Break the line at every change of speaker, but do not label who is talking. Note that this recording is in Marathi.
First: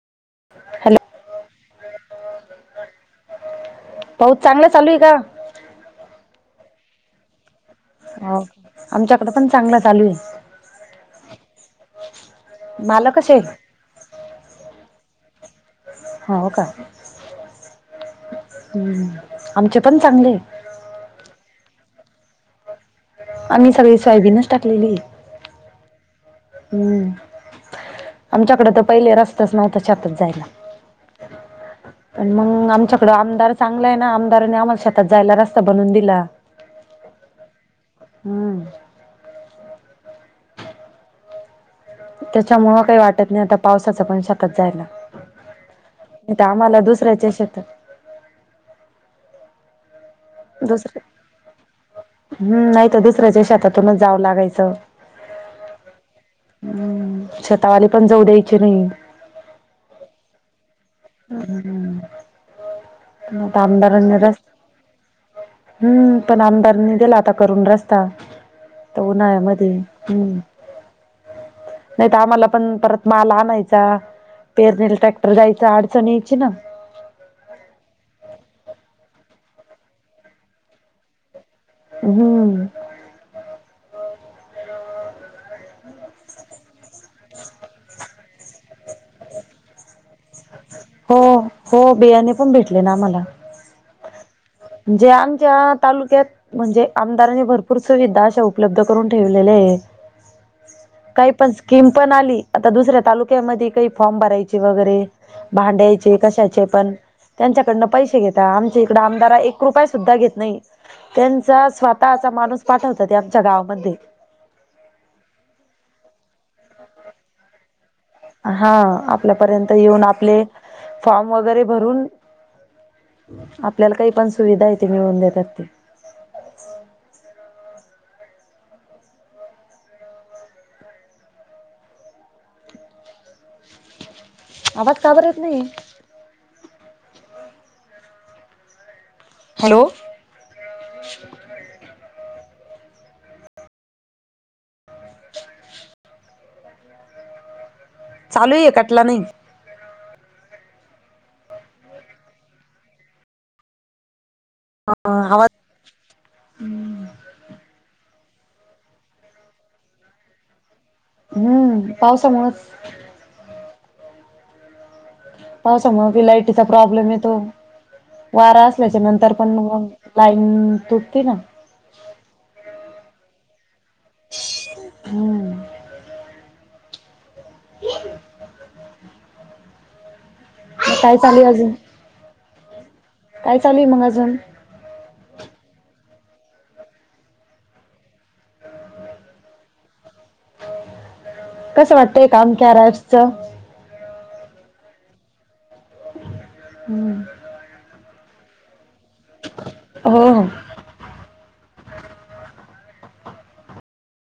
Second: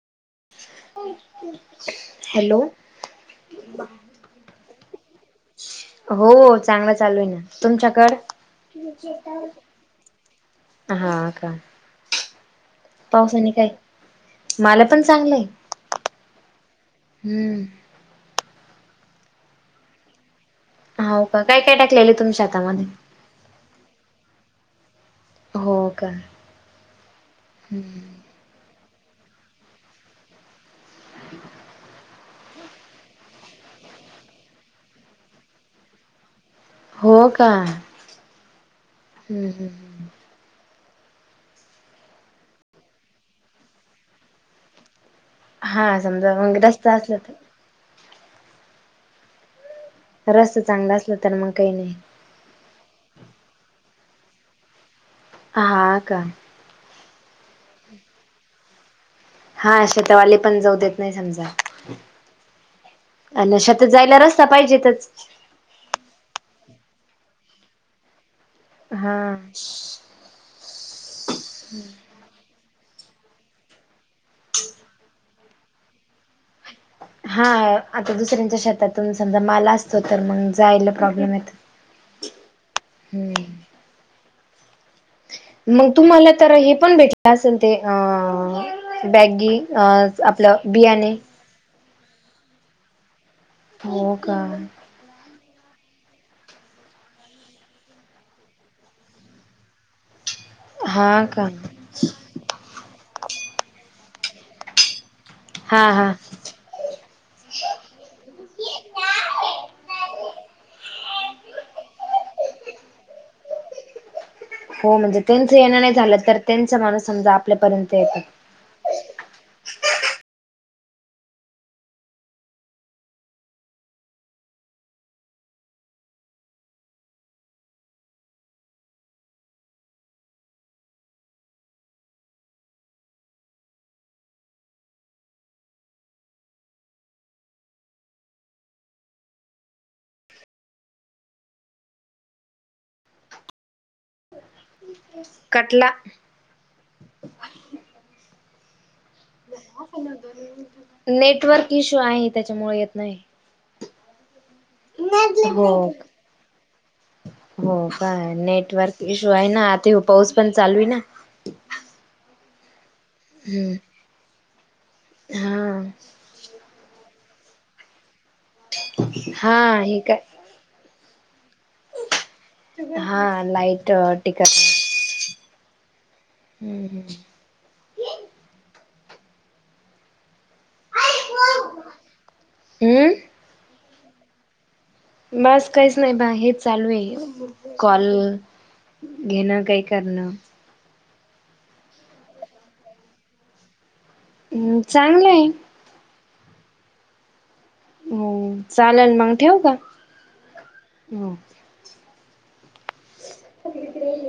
हॅलो
हॅलो,
पाऊस चांगलं चालू आहे का?
हो चांगला चालू आहे ना, तुमच्या
हो आमच्याकडें पण चांगलं चालू आहे.
हा का?
मालक कसे
पावसाने काय मला पण चांगलंय.
हो हो का?
हम्म
हम्म आमचे पण चांगले आहे.
हा हो का काय काय टाकलेल तुमच्या शेतामध्ये,
आम्ही सगळी सोयाबीनच टाकलेली.
हो का?
हम्
हम्म
आमच्याकडे तर पहिले रस्ताच नव्हता शेतात जायला. पण मग आमच्याकडें आमदार चांगला आहे ना, आम्हाला शेतात रस्ता बनवून दिला.
हो का?
हम्
हम् हम्
त्याच्यामुळं काही वाटत नाही आता पावसाचं पण शेतात जायला.
हा समजा
नाही
मग
आम्हाला
रस्ता असला
दुसऱ्याच्या शेतात
रस्ता चांगला असला तर मग काही नाही.
हम् नाही तर दुसऱ्याच्या शेतातूनच जावं लागायचं.
हा का?
हम्म शेतावाली पण जाऊ द्यायची नाही.
हा शेतवाली पण जाऊ देत. नाही समजा,
हम्म
आणि
आता
शेतात
आमदारांनी
जायला
रस्
रस्ता पाहिजे तर
हम्म पण आमदारनी दिला आता करून रस्ता आता
हा
उन्हाळ्यामध्ये हम्म नाही. आम्हाला पण परत माल आणायचा पेरणीला ट्रॅक्टर जायचा अडचण यायची ना, ह [unintelligible]
हा आता शेतातून समजा माला तर मग जायला प्रॉब्लेम येत.
हम्म
हम्म मग तुम्हाला तर हे पण भेटलं असेल ते अ बॅगी आपलं बियाणे
हो हो बियाणे पण भेटले ना, आम्हाला
हो का?
जे आमच्या तालुक्यात म्हणजे आमदारांनी भरपूर सुविधा अशा उपलब्ध करून ठेवलेल्या आहे.
हा
काही
का
पण स्कीम आली दुसऱ्या तालुक्यामध्ये काही फॉर्म भरायचे वगैरे,
हा हा
भांड्याचे कशाचे पण त्यांच्याकडनं पैसे घेता आमच्या इकड आमदार एक रुपया सुद्धा घेत नाही. त्यांचा स्वतःचा माणूस पाठवतात आमच्या गावामध्ये.
हो म्हणजे त्यांचं येणं नाही झालं तर त्यांचा माणूस समजा आपल्यापर्यंत येत.
हा आपल्यापर्यंत येऊन आपले फॉर्म वगैरे भरून. आपल्याला काही पण सुविधा येते मिळवून देतात ते. आवाज का बर येत नाही? हॅलो!
[inaudible] कटला.
चालूये कटला नाही. [inaudible]
नेटवर्क ईश्यू आहे त्याच्यामुळे येत नाही.
आवाज
[unintelligible] हो [inaudible] हो काय नेटवर्क इश्यू आहे ना आता पाऊस पण चालूये ना.
हम्म, पावसामुळच
हम्म. हा
पावसामुळे मग की लाईटीचा प्रॉब्लेम येतो. वारा असल्याच्या नंतर पण
हा हे
लाईट.
काय
हम्म तुटती ना.
हा लाइट टिकत. नाही
हम्म.
हम्म हम.
मग काय चालू अजून?
[inaudible] हम्म?
काय चालू आहे मग अजून?
बास काहीच नाही बा हेच चालू आहे कॉल. घेणं काही करणं.
कसं वाटतंय काम कार्या ऐपचं?
हम् चांगलं आहे.
हम्.
हम्, चालेल मग ठेवू का?
हो हो
ह [inaudible] [unintelligible]